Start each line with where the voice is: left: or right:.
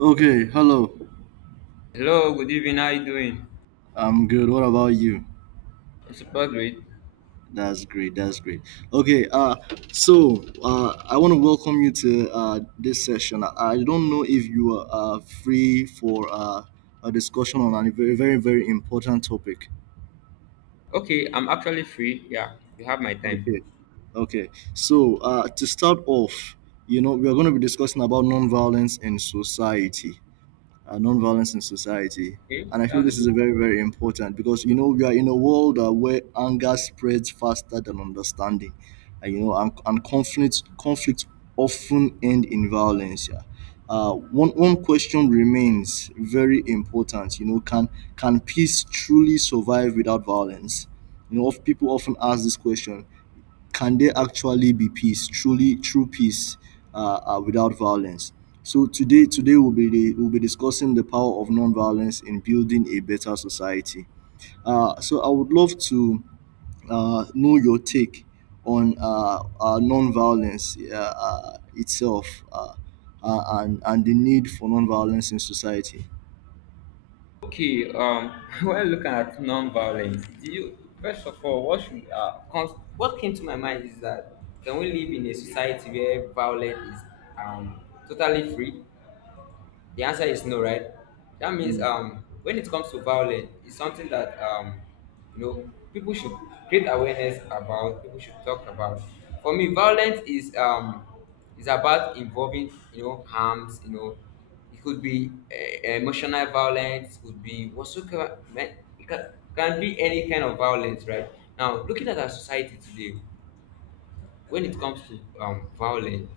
right: Okay, hello.
left: Hello, good evening. How you doing?
right: I'm good. What about you?
left: I'm super great.
right: That's great. That's great. Okay, so I want to welcome you to this session. I don't know if you are free for a discussion on a very very very important topic.
left: Okay, I'm actually free. Yeah, you have my time.
right: Okay. Okay. So, to start off, you know, we are going to be discussing about nonviolence in society. Nonviolence in society.
left: Okay,
right: And I feel
left: that's a
right: this is
left: good.
right: a very, very important because you know we are in a world where anger spreads faster than understanding, and you know, and conflict often end in violence. Yeah. One question remains very important. You know, can peace truly survive without violence? You know, people often ask this question, can there actually be peace, truly true peace without violence? So today we'll be discussing the power of nonviolence in building a better society. So I would love to know your take on nonviolence itself, and the need for nonviolence in society.
left: Okay, when looking at non-violence, do you first of all, what should comes, what came to my mind is that can we live in a society where violence is totally free? The answer is no, right? That means
right: Mm.
left: when it comes to violence, it's something that you know people should create awareness about. People should talk about. For me, violence is about involving you know harms. You know, it could be emotional violence. Could be whatsoever. It can be any kind of violence, right? Now, looking at our society today, when it comes to violence,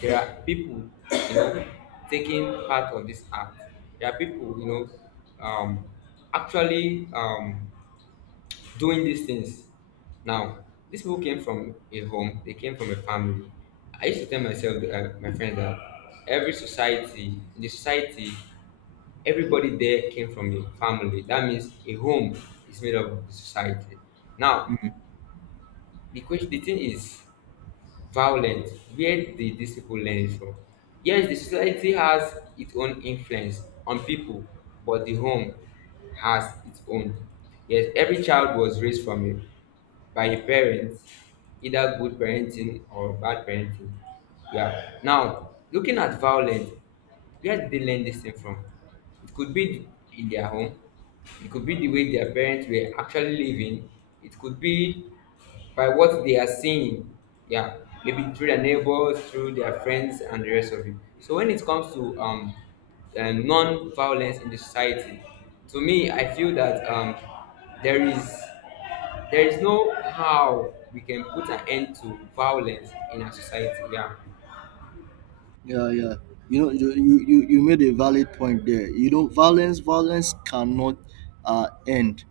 left: there are people you know taking part of this act. There are people you know um actually doing these things now. These people came from a home. They came from a family. I used to tell myself my friends that every society in the society, everybody there came from a family. That means a home is made up of the society. Now, the question, the thing is violent, where did the disciple learn it from? Yes, the society has its own influence on people, but the home has its own. Yes, every child was raised from a, by a parent, either good parenting or bad parenting. Yeah, now looking at violence, where did they learn this thing from? It could be in their home. It could be the way their parents were actually living. It could be by what they are seeing. Yeah, maybe through their neighbors, through their friends, and the rest of it. So when it comes to non-violence in the society, to me, I feel that there is there is no how we can put an end to violence in our society. Yeah.
right: Yeah, yeah. You know, you made a valid point there. You know, violence cannot end,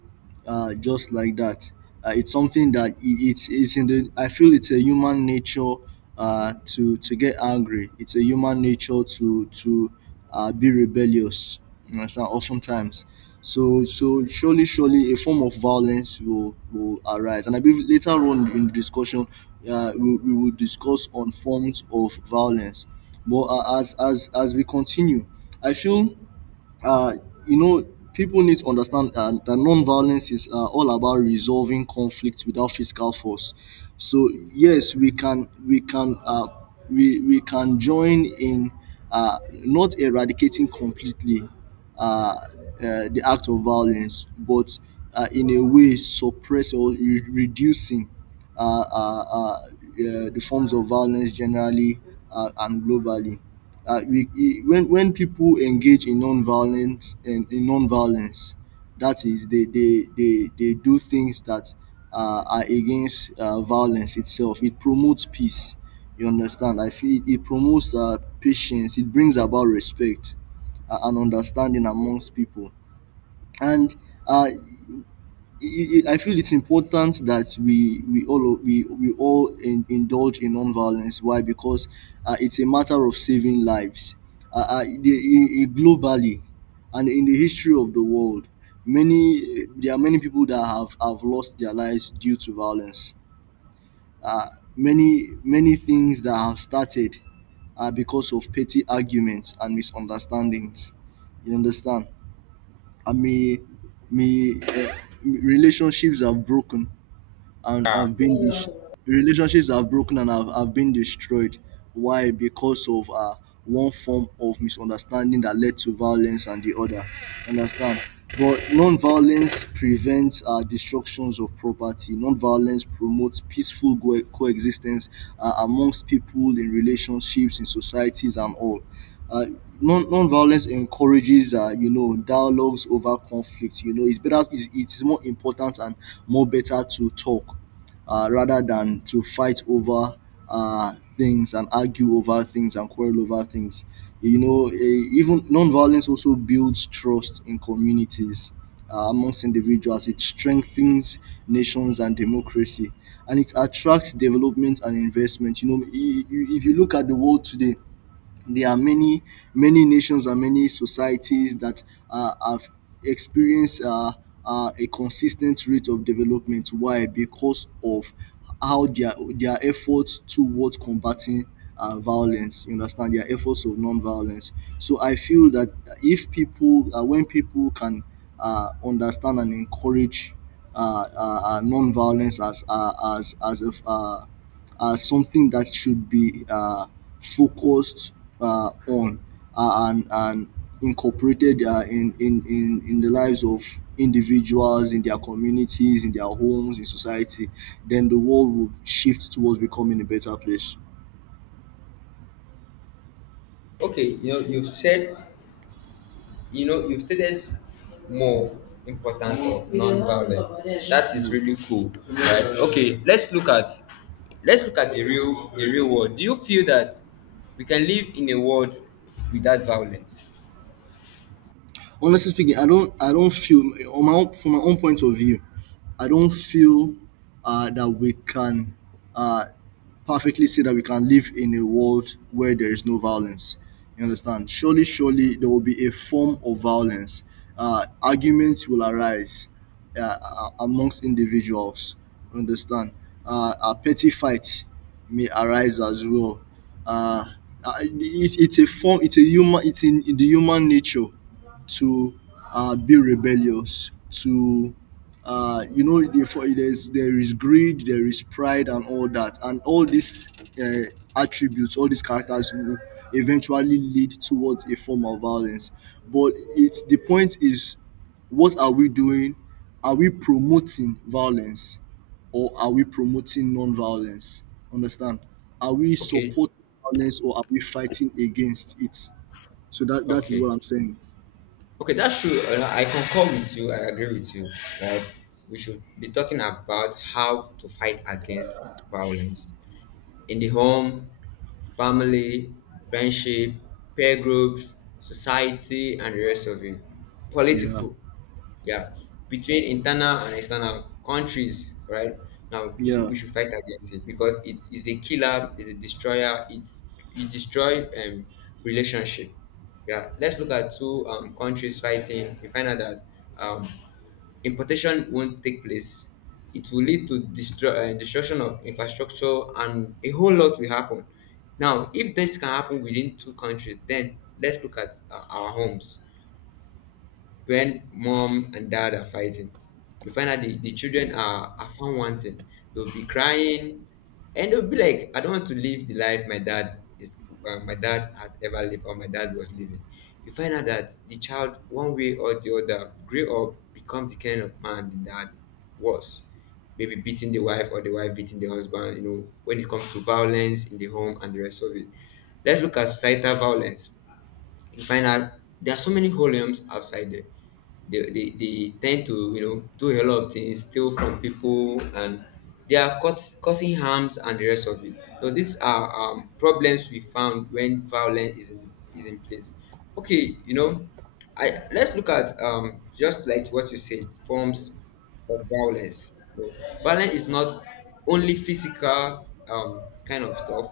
right: just like that. It's it's in the. I feel it's a human nature to get angry. It's a human nature to be rebellious. You understand? Oftentimes, surely a form of violence will arise, and I believe later on in the discussion, we will discuss on forms of violence. But as we continue, I feel, uh, you know, people need to understand that violence is all about resolving conflict without physical force. So yes, we can join in, not eradicating completely uh, uh, the act of violence, but in a way suppress or reducing uh, uh, uh, uh, the forms of violence generally and globally. Uh, we, e- when when people engage in non-violence and in non-violence, that is, they do things that are against violence itself. It promotes peace. You understand? I feel it promotes patience. It brings about respect and understanding amongst people. And uh, I I- I feel it's important that we all indulge in nonviolence. Why? Because it's a matter of saving lives. Globally, and in the history of the world, many there are many people that have lost their lives due to violence. Uh, many things that have started because of petty arguments and misunderstandings. You understand? I mean, me, uh, relationships have broken and
left: Yeah.
right: have been this relationships have broken and have been destroyed. Why? Because of one form of misunderstanding that led to violence and the other. Understand? But non-violence prevents destructions of property. Non-violence promotes peaceful coexistence amongst people in relationships, in societies, and all. Uh, Non-violence encourages, you know, dialogues over conflict. You know, it's better. It's more important and more better to talk, rather than to fight over things and argue over things and quarrel over things. You know, eh, even non-violence also builds trust in communities. Amongst individuals, it strengthens nations and democracy, and it attracts development and investment. You know, if you look at the world today, there are many many nations and many societies that have experienced a consistent rate of development. Why? Because of how their efforts towards combating violence. You understand their efforts of non-violence. So I feel that if people, when people can understand and encourage non-violence as something that should be focused on, and incorporated in the lives of individuals in their communities in their homes in society, then the world will shift towards becoming a better place.
left: Okay, you know, you've said, you know, you've stated more importance of non-violence. That is really cool, right? Okay, let's look at, let's look at the real, the real world. Do you feel that we can live in a world without violence?
right: Honestly speaking, I don't feel, on my own, from my own point of view, I don't feel that we can uh, perfectly say that we can live in a world where there is no violence. You understand? Surely, surely there will be a form of violence. Arguments will arise amongst individuals. You understand? A petty fight may arise as well. Uh, it's a form. It's a human. It's in the human nature to be rebellious, to you know, there is greed, there is pride, and all that, and all these uh, attributes, all these characters will eventually lead towards a form of violence. But it's the point is, what are we doing? Are we promoting violence, or are we promoting non-violence? Understand? Are we
left: Okay,
right: supporting violence, or are we fighting against it? So that is what
left: okay,
right: I'm saying.
left: okay. That's true. I concur with you. I agree with you. Right? We should be talking about how to fight against violence. In the home, family, friendship, peer groups, society, and the rest of it.
right: Yeah.
left: Political, yeah, between internal and external countries, right? Now we,
right: Yeah.
left: we should fight against it because it is a killer, it's a destroyer, it's, it destroy relationship. Yeah, let's look at two countries fighting. We find out that um importation won't take place. It will lead to destruction of infrastructure and a whole lot will happen. Now, if this can happen within two countries, then let's look at our homes. When mom and dad are fighting, you find out the children are found wanting. They'll be crying and they'll be like, I don't want to live the life my dad is, my dad had ever lived or my dad was living. You find out that the child, one way or the other, grew up, become the kind of man the dad was. Maybe beating the wife or the wife beating the husband, you know, when it comes to violence in the home and the rest of it. Let's look at societal violence. You find out there are so many holiums outside there. They tend to, you know, do a lot of things, steal from people, and they are causing harms and the rest of it. So these are problems we found when violence is in place. Okay, you know, I, let's look at just like what you said, forms of violence. So violence is not only physical kind of stuff;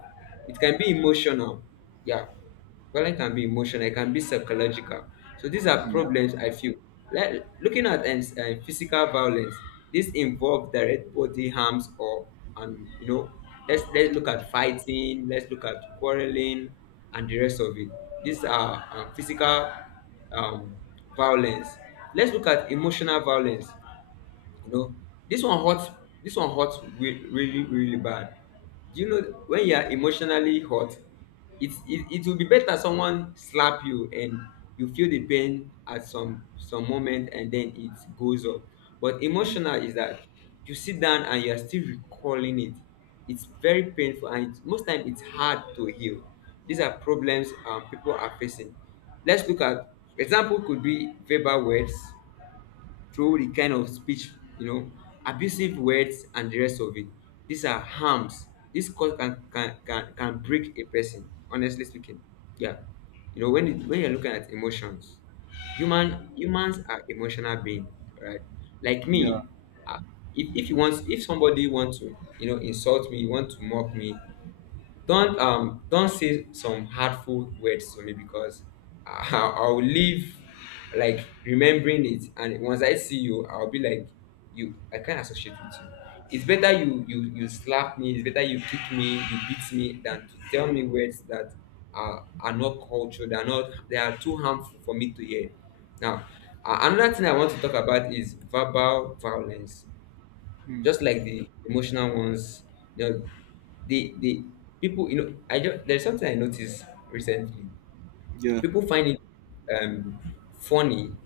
left: it can be emotional. Yeah, violence can be emotional, it can be psychological. So these are
right: Yeah.
left: problems I feel. Like looking at physical violence, this involve direct body harms or, and you know, let's look at fighting, let's look at quarreling, and the rest of it. These are physical um, violence. Let's look at emotional violence. You know, this one hurt. This one hurt really, really bad. Do you know when you are emotionally hurt, it will be better someone slap you and you feel the pain at some moment and then it goes up. But
right: Mm.
left: emotional is that you sit down and you are still recalling it. It's very painful and it's, most time it's hard to heal. These are problems people are facing. Let's look at example could be verbal words through the kind of speech, you know, abusive words and the rest of it. These are harms. This cause can break a person, honestly speaking. Yeah. You know, when it, when you're looking at emotions, humans are emotional being, right? Like
right: Yeah.
left: me, I- if you want if somebody wants to, you know, insult me, you want to mock me, don't say some hurtful words to me because I, I'll leave like remembering it, and once I see you I'll be like, you, I can't associate with you. It's better you you slap me. It's better you kick me, you beat me than to tell me words that are not cultural. They are not, they are too harmful for me to hear. Now, another thing I want to talk about is verbal violence,
right: Mm.
left: just like the emotional ones. You know, the people, you know, I just, there's something I noticed recently.
right: Yeah.
left: People find it um funny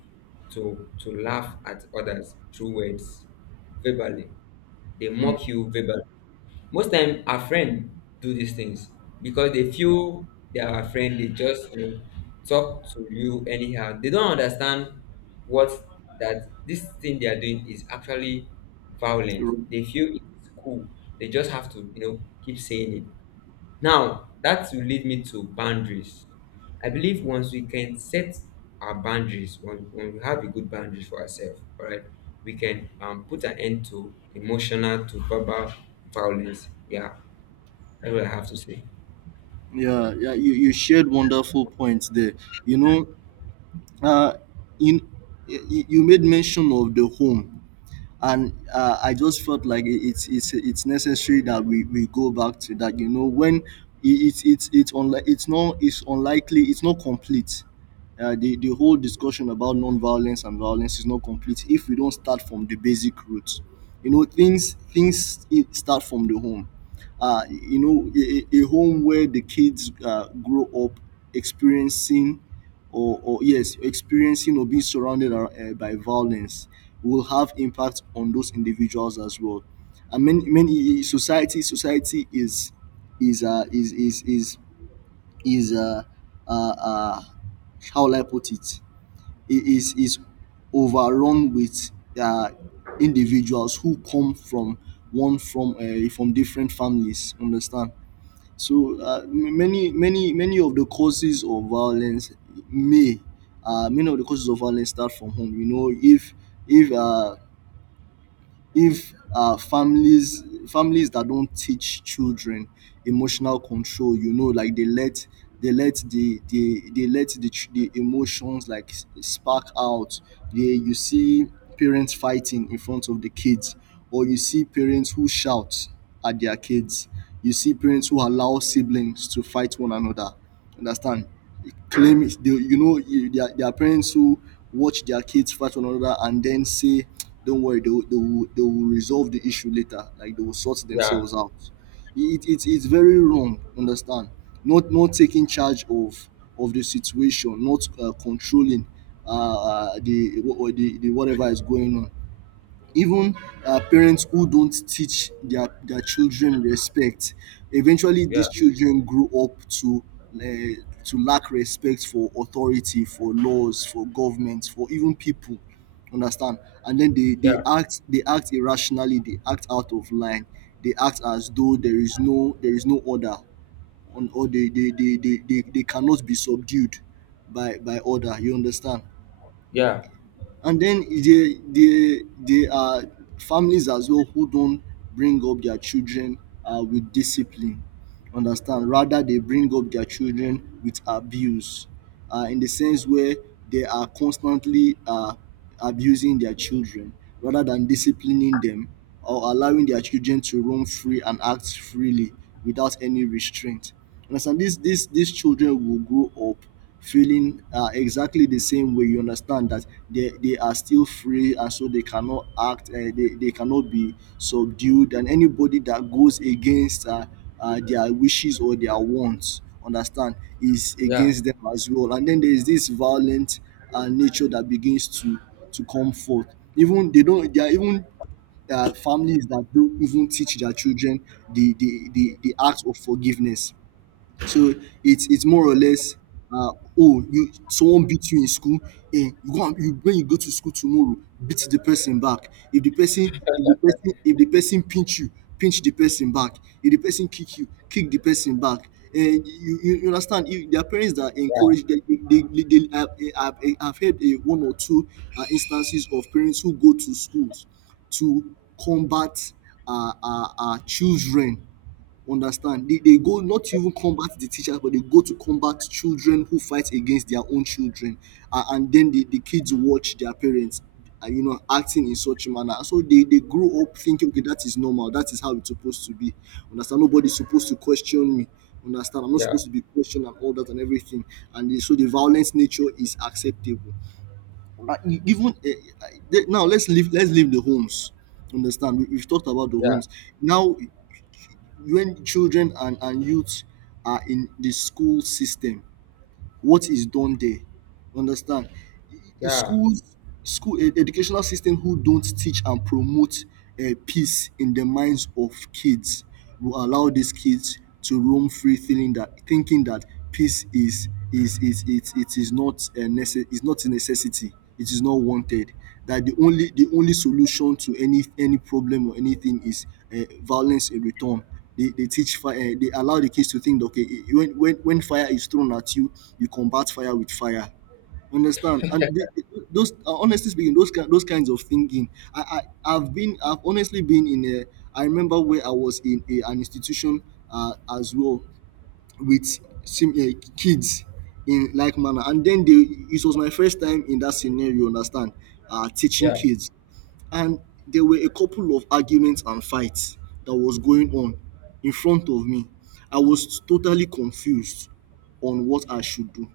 left: to laugh at others through words verbally. They
right: Mm.
left: mock you verbally. Most time our friend do these things because they feel they are our friend, they just, you know, talk to you anyhow. They don't understand what, that this thing they are doing is actually
right: You're
left: violent.
right: right.
left: They feel it's cool. They just have to, you know, keep saying it. Now, that will lead me to boundaries. I believe once we can set our boundaries, when we have a good boundaries for ourselves, all right, we can put an end to emotional, to verbal violence. Yeah, that's what I have to say.
right: Yeah. Yeah. You shared wonderful points there. You know, uh, in you, you made mention of the home. And I just felt like it- it's necessary that we go back to that you know when it's unlikely it's not complete, the whole discussion about non-violence and violence is not complete if we don't start from the basic roots. You know, things it start from the home. You know, a home where the kids grow up experiencing, or yes, experiencing or being surrounded by violence will have impact on those individuals as well. And many many society society is uh is is is is uh, uh how will I put it? It is overrun with uh, individuals who come from one from different families. Understand? So many many of the causes of violence may many of the causes of violence start from home. You know, if uh, if families that don't teach children emotional control. You know, like they let the, the emotions like spark out. They, you see parents fighting in front of the kids, or you see parents who shout at their kids, you see parents who allow siblings to fight one another. Understand? Claim it. They, you know, there are parents who watch their kids fight one another and then say, "Don't worry, they will resolve the issue later. Like they will sort
left: Yeah,
right: themselves out." It, it's very wrong. Understand? Not not taking charge of the situation, not controlling uh, the whatever is going on. Even parents who don't teach their children respect, eventually
left: yeah,
right: these children grow up to lack respect for authority, for laws, for government, for even people. Understand? And then they
left: yeah,
right: act, they act irrationally, they act out of line, they act as though there is no, there is no order on, or they cannot be subdued by order, you understand?
left: yeah,
right: And then there are families as well who don't bring up their children with discipline. Understand? Rather, they bring up their children with abuse, in the sense where they are constantly abusing their children rather than disciplining them, or allowing their children to roam free and act freely without any restraint. Understand? These children will grow up feeling exactly the same way. You understand that they are still free and so they cannot act, they cannot be subdued. And anybody that goes against their wishes or their wants, understand, is
left: yeah,
right: against them as well. And then there is this violent nature that begins to come forth. Even they don't, There are even families that don't even teach their children the act of forgiveness, so it's more or less, uh, oh, you, someone beat you in school and you go and, you, when you go to school tomorrow, beat the person back. If the person, if the person pinch you, pinch the person back. If the person kick you, kick the person back. And you understand, if there are parents that encourage, they I've, eh, I've heard a one or two instances of parents who go to schools to combat children. Understand? They go not to even combat the teachers, but they go to combat children who fight against their own children. And then the kids watch their parents you know, acting in such a manner, so they grow up thinking, okay, that is normal, that is how it's supposed to be. Understand, nobody's supposed to question me. Understand, I'm not
left: yeah,
right: supposed to be questioned and all that and everything. So the violent nature is acceptable. E- even Now, let's leave the homes. Understand, we've talked about the
left: yeah,
right: homes. Now, when children and youth are in the school system, what is done there? Understand?
left: yeah, yeah,
right: Schools, educational system who don't teach and promote peace in the minds of kids will allow these kids to roam free, feeling that, thinking that peace it is not a is not a necessity, it is not wanted, that the only solution to any problem or anything is violence in return. They teach fire. They allow the kids to think that, okay, when when fire is thrown at you, you combat fire with fire. Understand? Those, honestly speaking, those those kinds of thinking, I've honestly been in a, I remember, where I was in a, an institution as well, with sim kids in like manner. And then they, it was my first time in that scenario, you understand, teaching
left: yeah,
right: kids. And there were a couple of arguments and fights that was going on in front of me. I was totally confused on what I should do.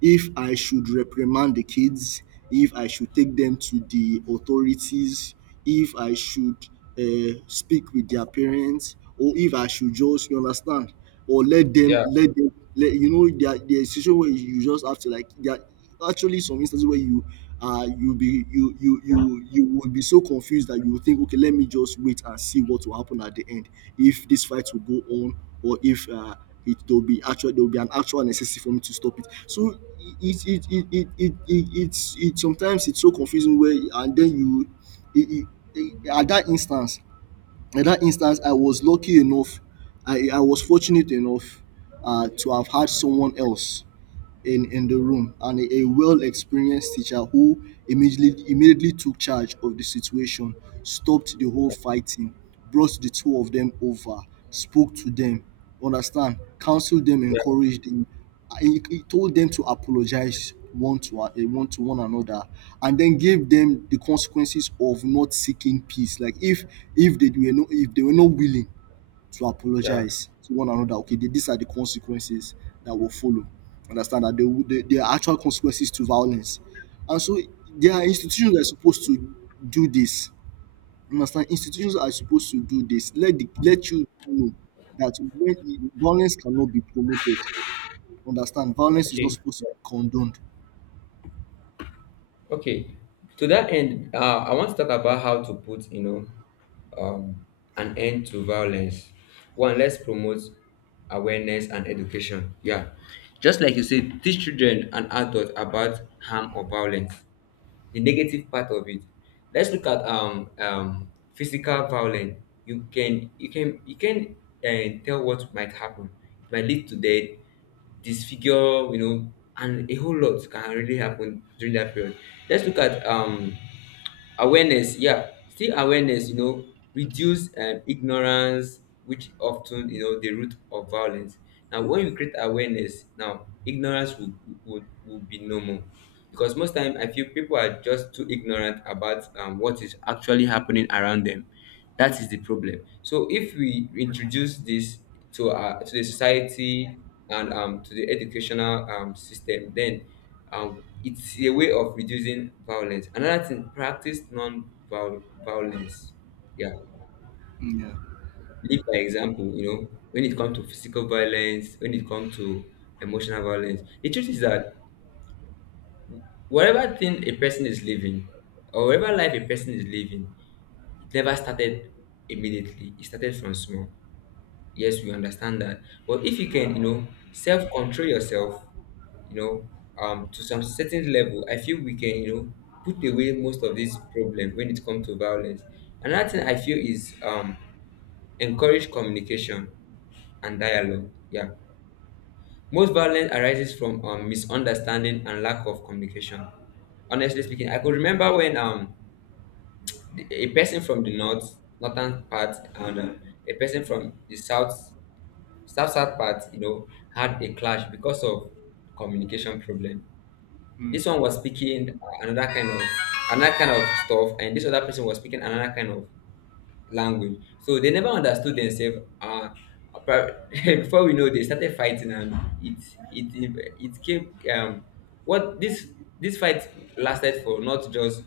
right: If I should reprimand the kids, if I should take them to the authorities, if I should speak with their parents, or if I should just, you understand, or let them,
left: yeah,
right: let you know, there is situation where you just have to, like that, actually some instances where you, you'll be, you would be so confused that you will think, okay, let me just wait and see what will happen at the end, if this fight will go on, or if it will be actual, there will be an actual necessity for me to stop it. So it it's it sometimes it's so confusing. Where, and then you, it, it, at that instance, at that instance, I was lucky enough, I was fortunate enough to have had someone else in the room, and a well experienced teacher who immediately took charge of the situation, stopped the whole fighting, brought the two of them over, spoke to them. Understand? Counseled them,
left: yeah,
right: encouraged them. He told them to apologize one to one to one another, and then gave them the consequences of not seeking peace. Like, if if they were not willing to
left: yeah.
right: apologize to one another, okay, these are the consequences that will follow. Understand that there are actual consequences to violence. And so there are institutions that are supposed to do this. Understand? Institutions are supposed to do this. Let let you know that, when violence cannot be promoted. Understand? Violence is not
left: Okay.
right: supposed to be condoned.
left: Okay, to that end, I want to talk about how to put, you know, um, an end to violence. One, let's promote awareness and education. Yeah, just like you said, teach children and adults about harm or violence, the negative part of it. Let's look at physical violence. You can you can tell what might happen. It might lead to death, disfigure, you know, and a whole lot can really happen during that period. Let's look at awareness. Yeah, still awareness. You know, reduce ignorance, which often, you know, the root of violence. Now, when you create awareness, now ignorance will be no more because most time I feel people are just too ignorant about what is actually happening around them. That is the problem. So if we introduce this to our, to the society and to the educational system, then it's a way of reducing violence. Another thing, practice non-violence. Yeah,
right: Yeah.
left: lead by example. You know, when it comes to physical violence, when it comes to emotional violence, the truth is that whatever thing a person is living or whatever life a person is living, it never started immediately. It started from small. Yes, we understand that, but if you
right: Yeah.
left: can, you know, self control yourself, you know, to some certain level, I feel we can, you know, put away most of these problems when it comes to violence. Another thing I feel is encourage communication and dialogue. Yeah, most violence arises from misunderstanding and lack of communication. Honestly speaking, I could remember when a person from the northern part and a person from the South South part, you know, had a clash because of communication problem. This one was speaking another kind of, another kind of stuff, and this other person was speaking another kind of language. So they never understood themselves. Before we know, they started fighting, and it it came. What this this fight lasted for not just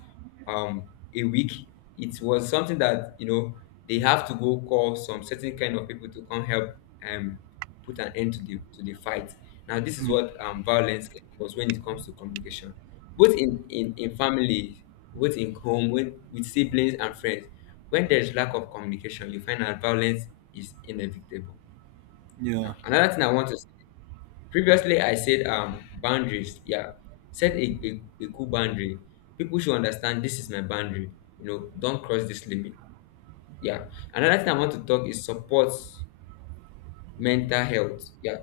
left: um a week. It was something that, you know, they have to go call some certain kind of people to come help um put an end to the, to the fight. Now, this is
right: Mm.
left: what violence can cause when it comes to communication, both in, in family, both in home, when, with siblings and friends. When there is lack of communication, you find that violence is inevitable.
right: Yeah.
left: Now, another thing I want to say, previously I said boundaries. Yeah, set a cool boundary. People should understand this is my boundary. You know, don't cross this limit. Yeah. Another thing I want to talk is support mental health. Yeah,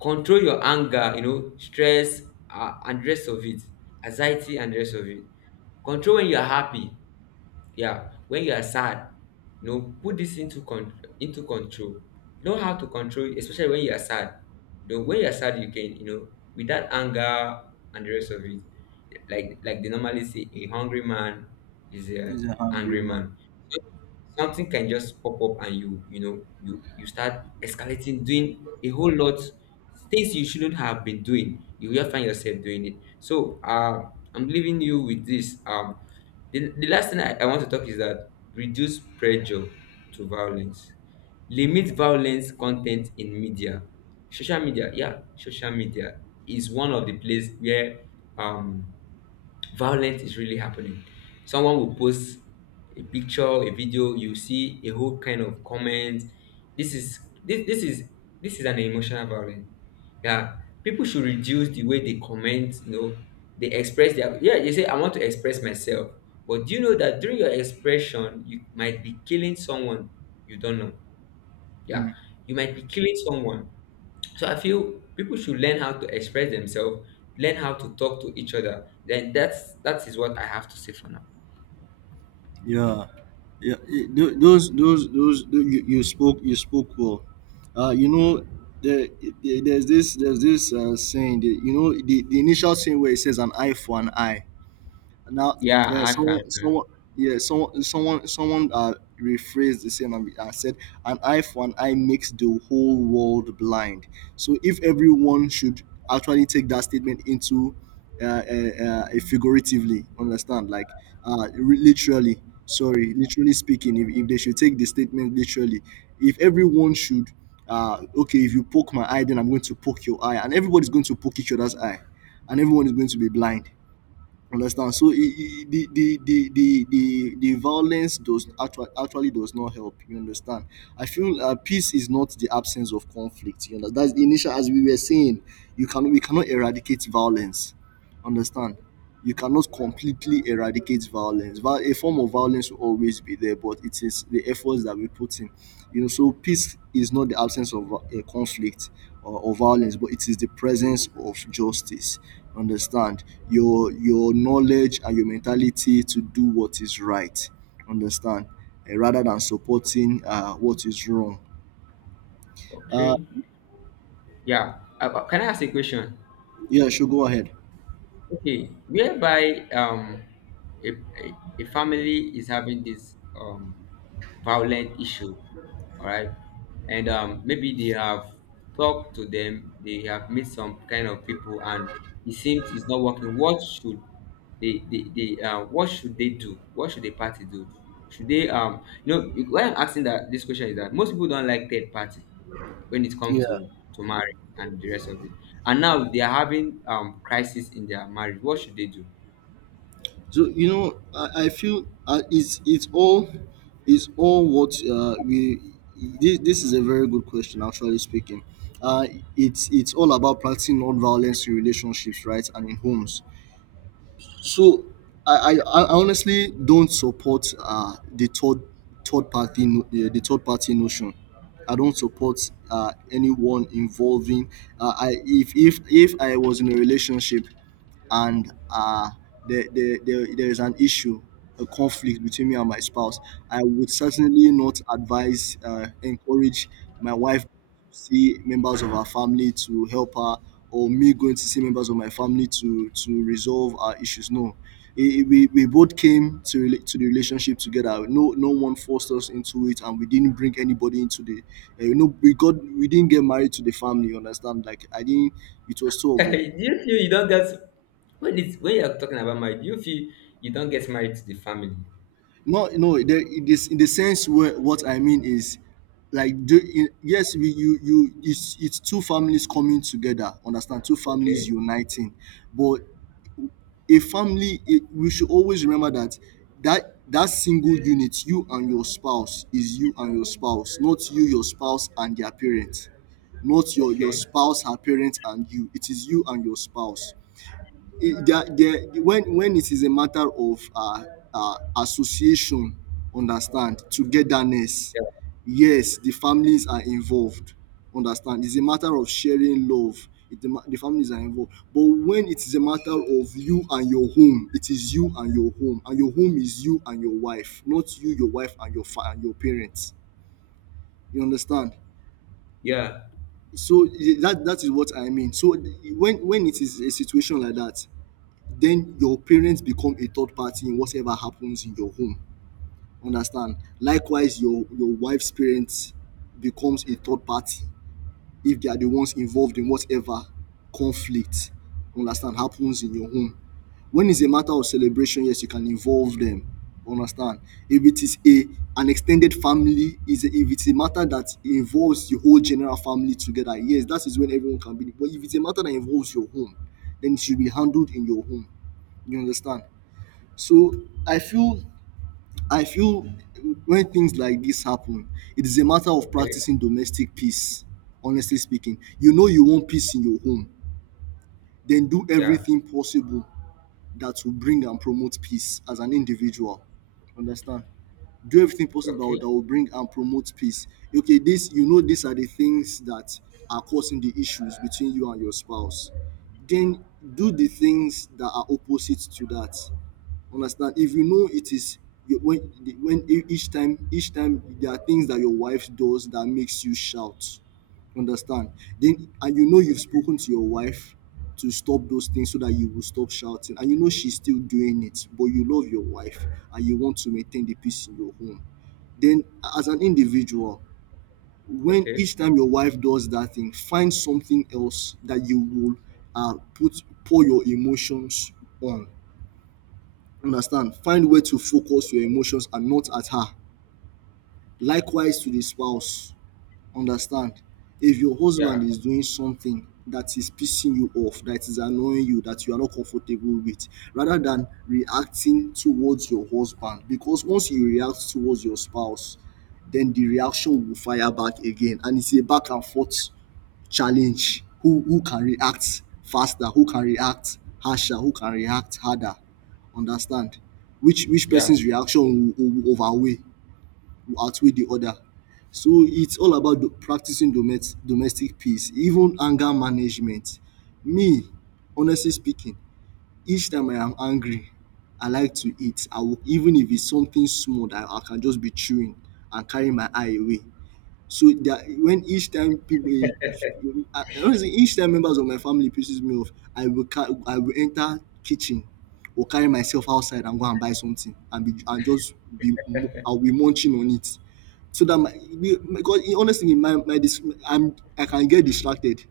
left: control your anger, you know, stress and rest of it, anxiety and rest of it. Control when you are happy. Yeah, when you are sad, you know, put this into into control. You know how to control, it, especially when you are sad. Though when you are sad, you can, you know, with that anger and the rest of it. Like they normally say, a hungry man is a
right: He's a hungry
left: angry
right: man.
left: man. Something can just pop up and you know, you start escalating doing a whole lot things you shouldn't have been doing. You will find yourself doing it. So I'm leaving you with this. The last thing I want to talk is that reduce pressure to violence, limit violence content in media, social media. Yeah, social media is one of the place where um violence is really happening. Someone will post a picture, a video, you see a whole kind of comment. This is this is an emotional violence. Yeah, people should reduce the way they comment. You know, they express their, yeah. They say I want to express myself, but do you know that during your expression, you might be killing someone you don't know. Yeah,
right: Mm.
left: you might be killing someone. So I feel people should learn how to express themselves, learn how to talk to each other. Then that's, that is what I have to say for now.
right: Yeah, yeah. You spoke, you spoke well. You know, there, there's this saying, you know, the initial saying where it says, an eye for an eye. Now,
left: Yeah,
right: yeah,
left: I found that.
right: someone rephrased the saying and said, "An eye for an eye makes the whole world blind." So if everyone should actually take that statement into, figuratively, understand, like literally, sorry, literally speaking, if they should take the statement literally, if everyone should, okay, if you poke my eye, then I'm going to poke your eye, and everybody's going to poke each other's eye, and everyone is going to be blind. Understand? So it, the violence actually does not help. You understand? I feel peace is not the absence of conflict. You know, that's the initial, as we were saying, you can we cannot eradicate violence. Understand? You cannot completely eradicate violence. A form of violence will always be there, but it is the efforts that we put in. You know, so peace is not the absence of a conflict or violence, but it is the presence of justice. Understand, your knowledge and your mentality to do what is right. Understand, rather than supporting what is wrong. Uh,
left: Okay. Yeah. Can I ask a question?
right: yeah, sure, go ahead.
left: Okay, whereby a, a, a family is having this violent issue, all right, and maybe they have talked to them, they have met some kind of people, and it seems it's not working. What should they what should they do? What should the party do? Should they you know, why I'm asking that this question is that most people don't like third party when it comes
right: Yeah.
left: to marriage and the rest of it. And now they are having crisis in their marriage. What should they do?
right: So you know, I feel it's all what we, this is a very good question, actually speaking. Uh, it's all about practicing non-violence in relationships, right, and in homes. So I honestly don't support the third party, no, the third party notion. I don't support anyone involving. I, if I was in a relationship and there is an issue, a conflict between me and my spouse, I would certainly not advise, encourage my wife to see members of our family to help her, or me going to see members of my family to resolve our issues. No, we both came to to the relationship together. No, no one forced us into it, and we didn't bring anybody into the. You know, we didn't get married to the family. You understand? Like, I didn't. It was two of us.
left: do you feel you don't get, when it's when you're talking about marriage? Do you feel you don't get married to the family?
right: No, no. In the sense, where what I mean is, like, yes, it's two families coming together. Understand? Two families
left: Okay,
right: uniting, but a family, we should always remember that that single unit, you and your spouse, is you and your spouse. Not you, your spouse, and their parents. Not your, your
left: okay,
right: spouse, her parents, and you. It is you and your spouse. When it is a matter of association, understand, togetherness.
left: yeah,
right: Yes, the families are involved. Understand? It's a matter of sharing love. The families are involved. But when it is a matter of you and your home, it is you and your home is you and your wife, not you, your wife, and your and your parents. You understand?
left: yeah,
right: So that, that is what I mean. So when it is a situation like that, then your parents become a third party in whatever happens in your home. Understand? Likewise, your wife's parents becomes a third party if they are the ones involved in whatever conflict, understand, happens in your home. When it's a matter of celebration, yes, you can involve them. Understand? If it is a, an extended family, is, if it's a matter that involves the whole general family together, yes, that is when everyone can be. But if it's a matter that involves your home, then it should be handled in your home. You understand? So I feel I feel, when things like this happen, it is a matter of
left: okay,
right: practicing domestic peace. Honestly speaking, you know, you want peace in your home, then do
left: yeah,
right: everything possible that will bring and promote peace as an individual. Understand? Do everything possible
left: okay,
right: that will bring and promote peace. Okay, this you know, these are the things that are causing the issues between you and your spouse. Then do the things that are opposite to that. Understand? If you know it is when, each time, there are things that your wife does that makes you shout. Understand? Then, and you know, you've spoken to your wife to stop those things so that you will stop shouting, and you know she's still doing it, but you love your wife and you want to maintain the peace in your home, then, as an individual, when,
left: okay,
right: each time your wife does that thing, find something else that you will put pour your emotions on. Understand? Find way to focus your emotions and not at her. Likewise to the spouse. Understand? If your husband
left: yeah,
right: is doing something that is pissing you off, that is annoying you, that you are not comfortable with, rather than reacting towards your husband, because once you react towards your spouse, then the reaction will fire back again, and it's a back and forth challenge. Who can react faster, who can react harsher, who can react harder, understand, which
left: yeah,
right: person's reaction will overweigh, will outweigh the other. So it's all about practicing domestic peace, even anger management. Me, honestly speaking, each time I am angry, I like to eat. I will, even if it's something small that I can just be chewing and carry my eye away, so that when, each time people, honestly, each time members of my family pisses me off, I will I will enter kitchen or carry myself outside and go and buy something and be and just be I'll be munching on it, so that my, because honestly, my I'm, I can get distracted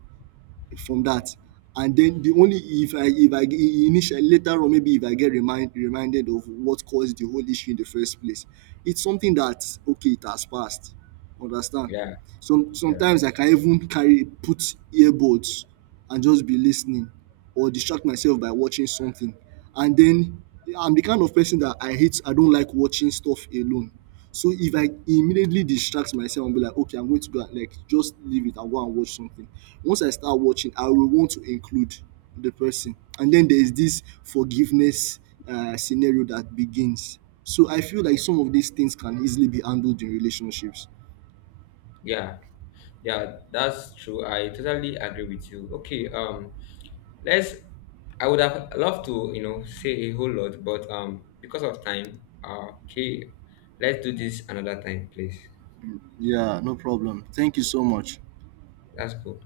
right: from that. And then the only, if I if I initially, later on, maybe if I get reminded of what caused the whole issue in the first place, it's something that, okay, it has passed. Understand?
left: yeah, yeah,
right: Sometimes I can even carry put earbuds and just be listening, or distract myself by watching something. And then, I'm the kind of person that I hate, I don't like watching stuff alone. So if I immediately distract myself and be like, okay, I'm going to go and like just leave it and go and watch something. Once I start watching, I will want to include the person. And then there is this forgiveness scenario that begins. So I feel like some of these things can easily be handled in relationships.
left: yeah, yeah. That's true. I totally agree with you. Okay, Let's. I would have loved to, you know, say a whole lot, but because of time, okay, let's do this another time, please.
right: Yeah, no problem. Thank you so much.
left: That's cool.